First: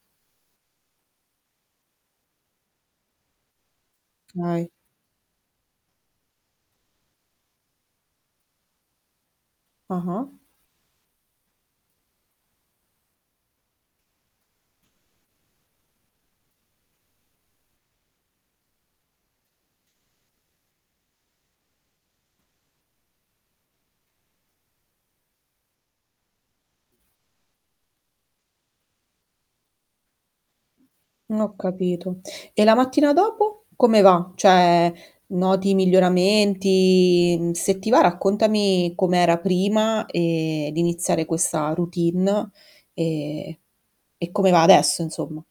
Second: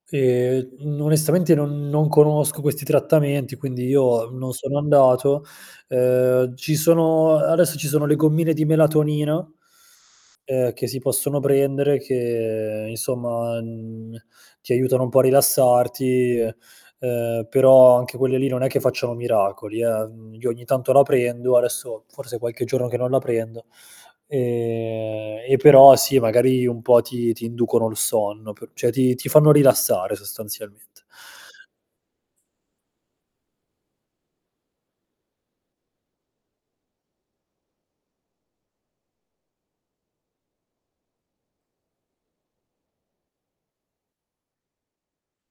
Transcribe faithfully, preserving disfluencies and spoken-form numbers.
E n onestamente non non conosco questi trattamenti, quindi io non kay. sono andato. Ehm, ci sono adesso ci sono le gommine di melatonina Ah-ah. ehm, che si possono prendere, che insomma, mhmm, ti aiutano un po' a rilassarti e ehm, però anche quelle lì non è che facciano miracoli, eh, io ogni tanto la prendo adesso forse qualche giorno che non la prendo, ehm, e però sì magari un po' ti ti inducono il sonno p ceh, ti ti fanno rilassare sostanzialmente. N ho capito. E la mattina dopo come va? Cioè, noti miglioramenti? Se ti va raccontami com'era prima, ehm, di iniziare questa routine, e e come va adesso insomma.